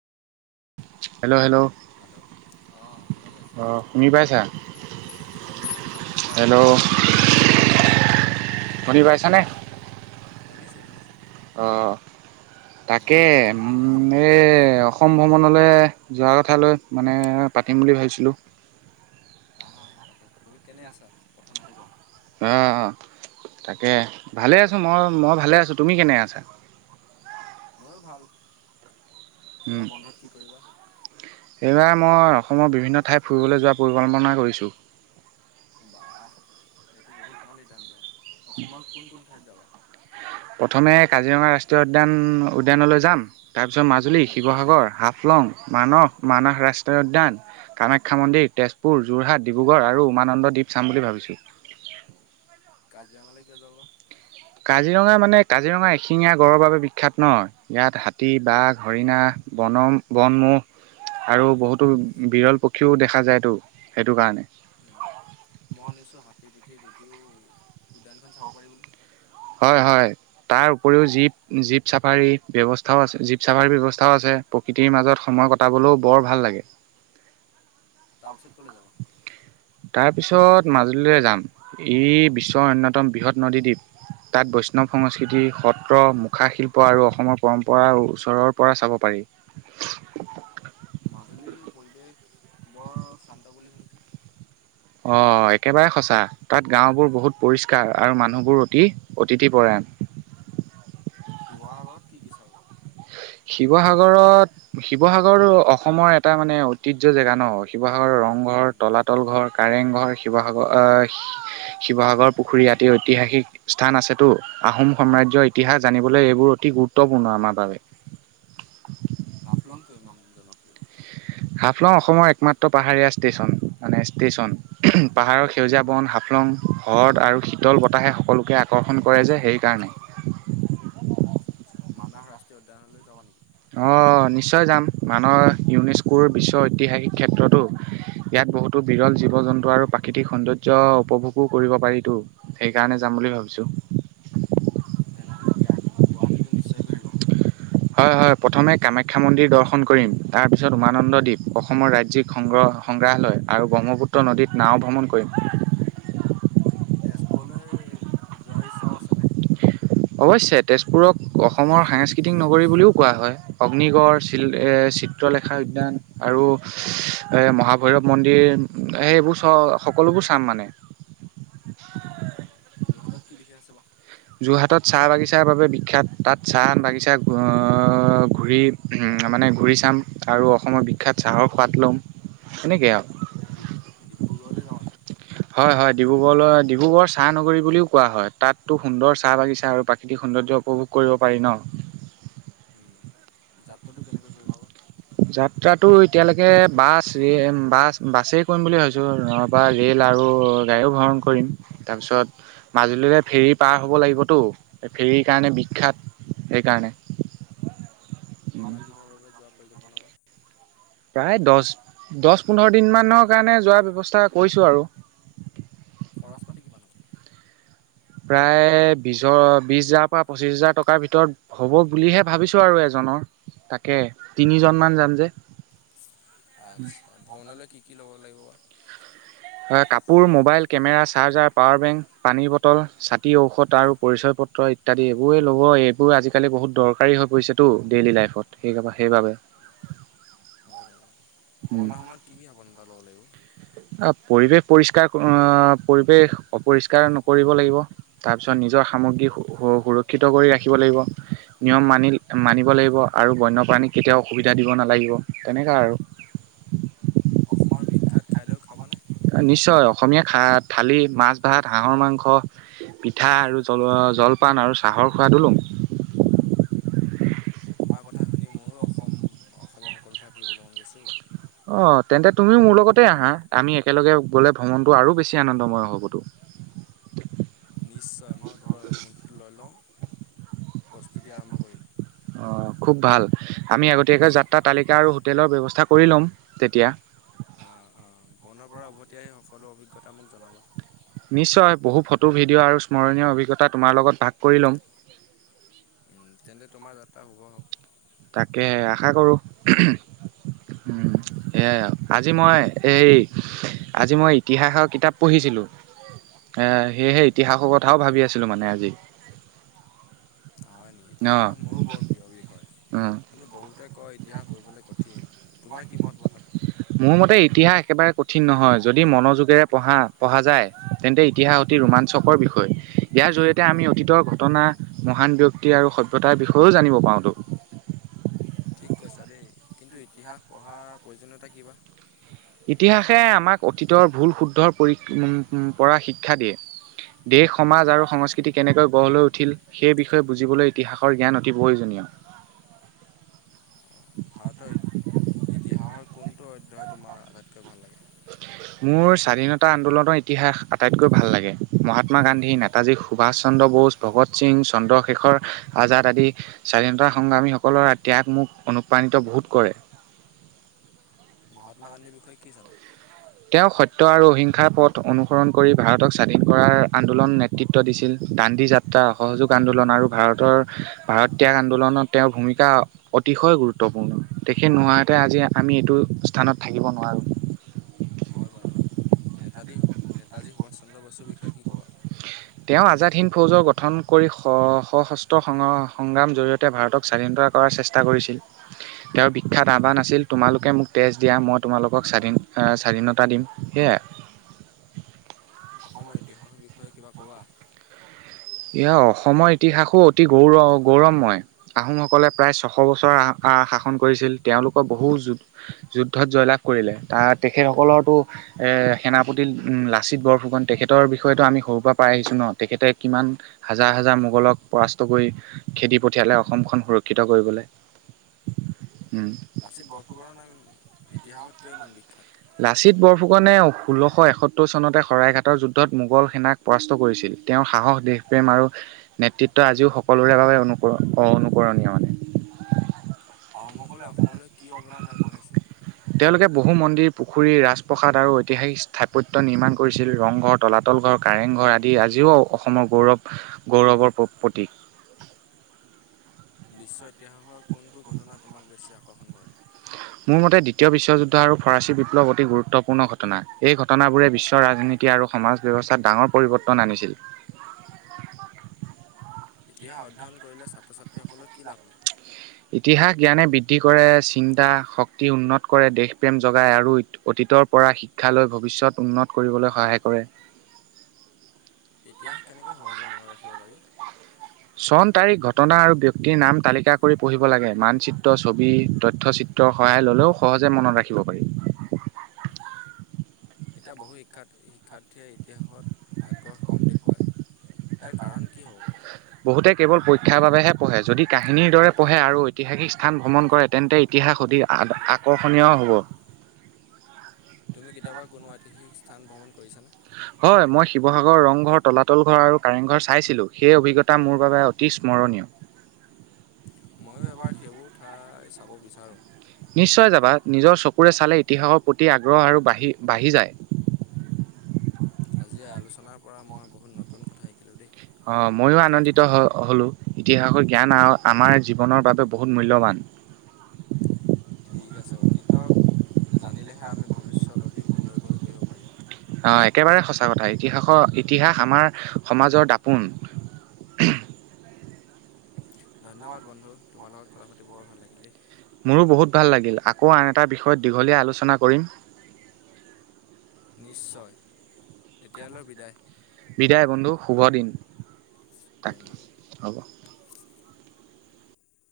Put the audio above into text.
Hello hello hello অ', শুনি আছোঁ। অঁ শুনি পাইছা নমস্কাৰ হেল্ল' বন্ধু কেনে আছা? শুনি পাইছানে? শুনিছোঁ শুনিছোঁ। অ তাকে নমস্কাৰ বন্ধু কেনে আছা উম এ অ সম ভ্ৰমণলে যোৱা কথালৈ মানে পাতিম বুলি ভাবিছিলোঁ। আহা আহা পাতো, তুমি কেনে আছা প্ৰথম সেটো কোৱা? অ' অ' তাকে ভালে আছোঁ মই মই ভালে আছোঁ, তুমি কেনে আছা? ময়ো ভাল, এবাৰ বন্ধত কি কৰিবা? এইবাৰ মই অসমৰ বিভিন্ন ঠাই ফুৰিবলে যোৱাৰ পৰিকল্পনা কৰিছোঁ। বাহ এইটো বহুত ভাল সিদ্ধান্ত, অসমৰ কোন কোন ঠাইত যাবা? প্ৰথমে কাজিৰঙা ৰাষ্ট্ৰীয় উদ্যান উদ্যানলৈ যাম। তাৰপিছত মাজুলী, উম শিৱসাগৰ, হাফলং, মানস মানাহ ৰাষ্ট্ৰীয় উদ্যান, কামাখ্যা মন্দিৰ, তেজপুৰ, যোৰহাট, ডিব্ৰুগড় আৰু উমানন্দ দ্বীপ চাম বুলি ভাবিছোঁ। কাজিৰঙালৈ কিয় যোৱা বা? কাজিৰঙা মানে কাজিৰঙা এশিঙীয়া গড়ৰ বাবে বিখ্যাত ন। ইয়াত হাতী, বাঘ, হৰিণা, বনম, বনমোহ। আৰু বহুতো বিৰল পক্ষীও দেখা যায়তো, সেইটো কাৰণে। উম মই শুনিছোঁ হাতীৰ পিঠিত উঠিও উদ্যানখন চাব পাৰি বোলে? হয় হয় তাৰ উপৰিও জীপ জীপ চাফাৰী ব্যৱস্থাও আছে, জীপ চাফাৰীৰ ব্যৱস্থাও আছে। প্ৰকৃতিৰ মাজত সময় কটাবলোঁ বৰ ভাল লাগে। তাৰপিছত ক'লে যাবা? তাৰপিছত মাজুলীলে যাম, ই বিশ্বৰ অন্যতম বৃহৎ নদীদ্বীপ। তাত বৈষ্ণৱ সংস্কৃতি সত্ৰ, মুখা শিল্প আৰু অসমৰ পৰম্পৰা ওচৰৰ পৰা চাব পাৰি। মাজুলীৰ পৰিৱেশ, বৰ শান্ত বুলি শুনিছোঁ অ' একেবাৰে সঁচা, তাত গাঁওবোৰ বহুত পৰিষ্কাৰ আৰু মানুহ বোৰ অতি অতিথি পৰায়ণ। শিৱসাগৰত কি কি চাব? শিৱসাগৰত শিৱসাগৰ অসমৰ এটা মানে ঐতিহ্য জেগা ন'। শিৱসাগৰৰ ৰং ঘৰ, উম তলাতল ঘৰ, কাৰেং ঘৰ, শিৱসাগৰ অহ শিৱসাগৰ পুখুৰী আদি ঐতিহাসিক স্থান আছেতো, আহোম সাম্ৰাজ্যৰ ইতিহাস জানিবলৈ এইবোৰ অতি গুৰুত্বপূৰ্ণ আমাৰ বাৱে। হাফলং কিয় ইমান জনপ্ৰিয়? হাফলং অসমৰ একমাত্ৰ পাহাৰীয়া ষ্টেচন মানে ষ্টেচন পাহাৰৰ সেউজীয়া বন হাফলং, হ্ৰদ আৰু শীতল বতাহে সকলোকে আকৰ্ষণ কৰে যে সেইকাৰণে। আটচ্ছা আটচ্ছা মানাস ৰাষ্ট্ৰীয় উদ্যানলৈ যাবা নেকি? অ' নিশ্চয় যাম, মানস ইউনেস্কোৰ বিশ্বৰ ঐতিহাসিক ক্ষেত্ৰতো। ইয়াত বহুতো বিৰল জীৱ জন্তু আৰু প্ৰাকৃতিক সৌন্দৰ্য উপভোগো কৰিব পাৰিতো। সেইকাৰণে যাম বুলি ভাবিছোঁ। তেনেহলে গীয়া- গুৱাহাটীতটো নিশ্চয় ঘুৰিবাঁ হয়' হয়' প্ৰথমে কামাখ্যা মন্দিৰ দৰ্শন কৰিম, তাৰপিছত উমানন্দদ্বীপ অসমৰ ৰাজ্যিক সংগ্ৰহ সংগ্ৰাহালয় আৰু ব্ৰহ্মপুত্ৰ নদীত নাও ভ্ৰমণ কৰিম। তেজপুৰলৈ যোৱাৰ ইচ্ছাও আছেনে? অৱশ্যে তেজপুৰক, অসমৰ সাংস্কৃতিক নগৰী বুলিও কোৱা হয়। অগ্নিগড় চিল এ চিত্ৰলেখা উদ্যান আৰু মহাভৈৰৱ মন্দিৰ সেইবোৰ চ' সকলোবোৰ চাম মানে। অ অ যোৰহাটত কি বিশেষ আছে বা? যোৰহাটত চাহ বাগিচাৰ বাবে বিখ্যাত তাত চাহ বাগিচা ঘ ঘূৰি উম মানে ঘূৰি চাম আৰু অসমৰ বিখ্যাত চাহৰ সোৱাদ ল'ম সেনেকেই আৰু। ডি ডিব্ৰুগড়লৈ যাব নাই? হয় হয় ডিব্ৰুগড়লৈ ডিব্ৰুগড় চাহ নগৰী বুলিও কোৱা হয় তাতো সুন্দৰ চাহ বাগিচা আৰু প্ৰাকৃতিক সৌন্দৰ্য। উপভোগ কৰিব পাৰি ন। উম যাত্ৰাটো কেনেকৈ কৰিব বা? যাত্ৰাটো এতিয়ালৈকে বাছ বাছ বাছেই কৰিম বুলি ভাবিছোঁ। বা ৰে'ল আৰু গাড়ীও ভ্ৰমণ কৰিম। তাৰপিছত মাজুলীৰে ফেৰী পাৰ হ'ব লাগিবতো এই ফেৰীৰ কাৰণে বিখ্যাত সেইকাৰণে। কিমান দিনৰ বাবে যোৱা পৰিকল্পন বা? প্ৰায় দহ দহ পোন্ধৰ দিন মানৰ কাৰণে যোৱাৰ ব্যৱস্থা কৰিছো আৰু। খৰচ পাতি কিমান হ'ব? প্ৰায় বিশৰ বিশ হাজাৰৰ পৰা পঁচিশ হাজাৰ টকাৰ ভিতৰত হ'ব বুলিহে ভাবিছোঁ আৰু এজনৰ তাকেই তিনিজনমান যাম যে। আচ্ছা। ভ্ৰমণলৈ কি কি ল'ব লাগিব বা? কাপোৰ, mobile, camera, charger, power bank, পানীৰ বটল, ছাতি, ঔষধ আৰু পৰিচয় পত্ৰ। ইত্যাদি এইবোৰে ল'ব এইবোৰ আজিকালি বহুত দৰকাৰী হৈ পৰিছেতো ডেইলী লাইফত সেই সেইবাবে। হয় বাৰু ভ্ৰমণৰ সময়ত কি কি সাৱধানতা ল'ব লাগিব? অ পৰিৱেশ পৰিষ্কাৰ অ পৰিৱেশ অপৰিষ্কাৰ নকৰিব লাগিব। তাৰপিছত নিজৰ সামগ্ৰী সুৰক্ষিত কৰি ৰাখিব লাগিব। নিয়ম মানি মানিব লাগিব আৰু বন্যপ্ৰাণীক কেতিয়াও অসুবিধা দিব নালাগিব তেনেকুৱা আৰু। অসমৰ বিখ্যাত খাদ্যও খাবনে? নিশ্চয় অসমীয়া খা থালি মাছ ভাত হাঁহৰ মাংস। পিঠা আৰু জ জলপান আৰু চাহৰ সোৱাদো লম। [unintelligible] তোমাৰ কথা শুনি মোৰো অসম অসমৰ সকলো ঠাই ফুৰিব মন গৈছে অ। অ তেন্তে তুমিও মোৰ লগতে আহা আমি একেলগে গ'লে ভ্ৰমণটো আৰু বেছি আনন্দময় হ'বতো। নিশ্চয় মই ঘৰৰ অনুমতিটো লৈ লওঁ প্ৰস্তুতি আৰম্ভ কৰিম। অঁ খুব ভাল আমি আগতীয়াকৈ যাত্ৰা তালিকা আৰু হোটেলৰ ব্যৱস্থা কৰি ল'ম তেতিয়া। অঁ অঁ ভ্ৰৱণৰ পৰা উভতি আহি সকলো অভিজ্ঞতা মোক জনাবাচোন। নিশ্চয় বহু ফটো ভিডিঅ' আৰু স্মৰণীয় অভিজ্ঞতা তোমাৰ লগত ভাগ কৰি ল'ম। উম তেন্তে তোমাৰ যাত্ৰা শুভ হওঁক। তাকে আশা কৰোঁ উম। সেইয়া আৰু আজি মই হেৰি এই আজি মই ইতিহাসৰ কিতাপ পঢ়িছিলোঁ। এ সেয়েহে ইতিহাসৰ কথাও ভাবি আছিলো মানে আজি। হয় নেকি অ ইতিহাস মোৰো বৰ প্ৰিয় বিষয় অ কিন্তু বহুতে কয় ইতিহাস পঢ়িবলৈ কঠিন। তোমাৰ কি মত বা তাত? মোৰ মতে ইতিহাস একেবাৰে কঠিন নহয় যদি মনোযোগেৰে পঢ়া পঢ়া যায় তেন্তে ইতিহাস অতি ৰোমাঞ্চকৰ বিষয় ইয়াৰ জৰিয়তে আমি অতীতৰ ঘটনা মহান ব্যক্তি আৰু সভ্যতাৰ বিষয়েও জানিব পাৰওঁতো। ঠিক কৈছা দেই কিন্তু ইতিহাস পঢ়াৰ প্ৰয়োজনীয়তা কিবা? ইতিহাসে আমাক অতীতৰ ভুল শুদ্ধৰ পৰি পৰা শিক্ষা দিয়ে। দেশ সমাজ আৰু সংস্কৃতি কেনেকৈ গঢ় লৈ উঠিল। সেই বিষয়ে বুজিবলৈ ইতিহাসৰ জ্ঞান অতি প্ৰয়োজনীয়। অ, ভাৰতৰ ইতিহাসৰ কোনটো অধ্যায় তোমাৰ আটাইতকৈ ভাল লাগে? [unintelligible] মোৰ স্বাধীনতা আন্দোলনৰ ইতিহাস আটাইতকৈ ভাল লাগে। মহাত্মা গান্ধী, নেতাজী সুভাষ চন্দ্ৰ বোস- ভগত সিং, চন্দ্ৰশেখৰ আজাদ আদি - স্বাধীনতা সংগ্ৰামীসকলৰ ত্যাগ মোক অনুপ্ৰাণিত বহুত কৰে। মহাত্মা গান্ধীৰ বিষয়ে কি জানা? তেওঁ সত্য আৰু অহিংসাৰ পথ অনুসৰণ কৰি ভাৰতক স্বাধীন কৰাৰ আন্দোলন নেতৃত্ব দিছিল। দান্ধী যাত- ত্ৰা সহযোগ আন্দোলন আৰু ভাৰতৰ, ভাৰত ত্যাগ আন্দোলনত তেওঁৰ ভূমিকা- অতিশয় গুৰুত্বপূৰ্ণ। তেখেত নোহোৱাহেতে আজি আমি এইটো স্থানত থাকিব নোৱাৰোঁ। হয় বাৰু। নেতাদী, নেতাজী সুভাষ চন্দ্ৰ বসুৰ বিষয়ে কি ক'বা? [unintelligible] তেওঁ আজাদ হিন্দ ফৌজৰ গঠন কৰি স-সশস্ত্ৰ সং-সংগ্ৰাম জৰিয়তে ভাৰতক স্বাধীনতা- কৰাৰ চেষ্টা কৰিছিল। তেওঁৰ বিখ্যাত আহ্বান আাছিল তোমালোকে মোক তেজ দিয়া, মই তোমালোকক স্বাধীন আ' স্বাধীনতা দিম, সেয়াই। অসমৰ ইতিহাসৰ বিষয়ে কিবা ক'বা? ইয়াৰ অসমৰ ইতিহাসো অতি গৌৰ-গৌৰম হয়। আহোমসকলে প্ৰায় ছশ বছৰ আহ, আহ, শাসন কৰিছিল। তেওঁলোকো বহু যু- যুদ্ধত জয়লাভ কৰিলে, তা, তেখেতসকলৰটো- এ' সেনাপতি ম' লাচিত বৰফুকন তেখেতৰ বিষয়েটো আমি সৰুৰ পৰা পাই আহিছোঁ ন। তেখেতে কিমান- হাজাৰ নহয়। হাজাৰ মোগলক পৰাস্ত কৰি খেদি পঠিয়ালে অসমখন সুৰক্ষিত কৰিবলে। উম। লাচিত বৰফুকণৰ নাম ইতিহাসত কিয় ইমান বিখ্যাত? লাচিত বৰফুকনে সোল্লশ এসত্তৰ চনতে শৰাইঘাটৰ যুদ্ধত মোগল সেনাক- পৰাস্ত কৰিছিল। তেওঁৰ সাহস দেশ- প্ৰেম আৰু নেতৃত্ব আজিও সকলোৰে বাবে অনুকৰণ, অ', অনুকৰণীয় মানে। আহোমসকলে অসমলৈ কি অৱদান আগবঢ়াইছে? তেওঁলোকে বহু মন্দিৰ, পুখুৰী, ৰাজপ্ৰসাদ আৰু ঐতিহাসিক স্থাপত্য নিৰ্মাণ কৰিছিল। ৰংঘৰ- তলাতল ঘৰ, কাৰেং ঘৰ আদি আজিও অ-অসমৰ গৌৰৱ, গৌৰৱৰ প-প্ৰতীক। বিশ্ব ইতিহাসৰ কোনটো ঘটনা তোমাক বেছি আকৰ্ষণ কৰে? মোৰ মতে দ্বিতীয় বিশ্বযুদ্ধ আৰু ফৰাচী বিপ্লৱ অতি গুৰুত্বপূৰ্ণ ঘটনা। এই ঘ- টনাবোৰে বিশ্বৰ ৰাজনীতি আৰু সমাজ ব্যৱস্থাত ডাঙৰ পৰিৱৰ্তন আনিছিল। ইতিহাস অধ্যয়ন কৰিলে ছাত্ৰ-ছাত্ৰীসকলৰ কি লাভ হয়? ইতিহাস জ্ঞানে বৃদ্ধি কৰে চিন্তা, শক্তি উন্নত কৰে দেশ- প্ৰেম জগায় আৰু অইত-অতীতৰ পৰা শিক্ষা লৈ ভৱিষ্যত উন্নত কৰিবলৈ সহায় কৰে। ইতিহাস কেনেকৈ সহজে মনত ৰাখিব পাৰি? চন, তাৰিখ, ঘটনা আৰু ব্যক্তিৰ নাম তালিকা কৰি পঢ়িব লাগে। মানচিত্ৰ, ছবি, তথ্যচিত- ত্ৰ সহায় ল'লেও সহজে মনত ৰাখিব পাৰি। এতিয়া বহু শিক্ষাত, শিক্ষাৰ্থীয়ে ইতিহাসত আগ্ৰহ কম দেখুৱায়। ইয়াৰ কাৰণ কি হ'ব পাৰে? বহুতে কেৱল পৰীক্ষাৰ বাবেহে পঢ়ে। যদি কাহিনীৰ দৰে পঢ়ে আৰু ঐতিহাসিক স্থান ভ্ৰমণ কৰে তেন্তে ই- তিহাস অধিক আ-আকৰ্ষণীয় হ'ব। তুমি কেতিয়াবা কোনো ঐতিহাসিক স্থান ভ্ৰমণ কৰিছা নে? হয়, মই শিৱসাগৰ, ৰংঘৰ, তলাতল ঘৰ আৰু কাৰেং ঘৰ চাইছিলোঁ। সেই অভিজ্ঞতা মোৰ বাবে অতি স্মৰণীয়। ময়ো এবাৰ সেইবোৰ ঠাই চাব বিচাৰোঁ। নিশ্চয় যাবা। নিজৰ চকুৰে চালে ইতিহাসৰ প্ৰতি আগ্ৰহ আৰু বাঢ়ি-বাঢ়ি যায়। আজি আলোচনাৰ পৰা মই বহুত নতুন কথা শিকিলোঁ দেই। অ' ময়ো আনন্দিত হ হ'লোঁ। ইতিহাসৰ জ্ঞান আৰু আমাৰ জীৱনৰ বাবে বহুত মূল্যৱান। ঠিক আছে অতীতক জানিলেহে আমি ভৱিষ্যত অধিক সুন্দৰকৈ গঢ়িব পাৰিম। অ' একেবাৰে সঁচা কথা। ইতিহাসৰ ইতিহাস আমাৰ সমাজৰ দাপোন। ধন্যবাদ বন্ধু তোমাৰ লগত কথা পাতি বৰ ভাল লাগিল দেই। মোৰো বহুত ভাল লাগিল। আকৌ আন এটা বিষয়ত দীঘলীয়া আলোচনা কৰিম। নিশ্চয়, এতিয়ালৈ বিদায়। বিদায় বন্ধু, শুভদিন। তাকে, ধন্যবাদ হ'ব।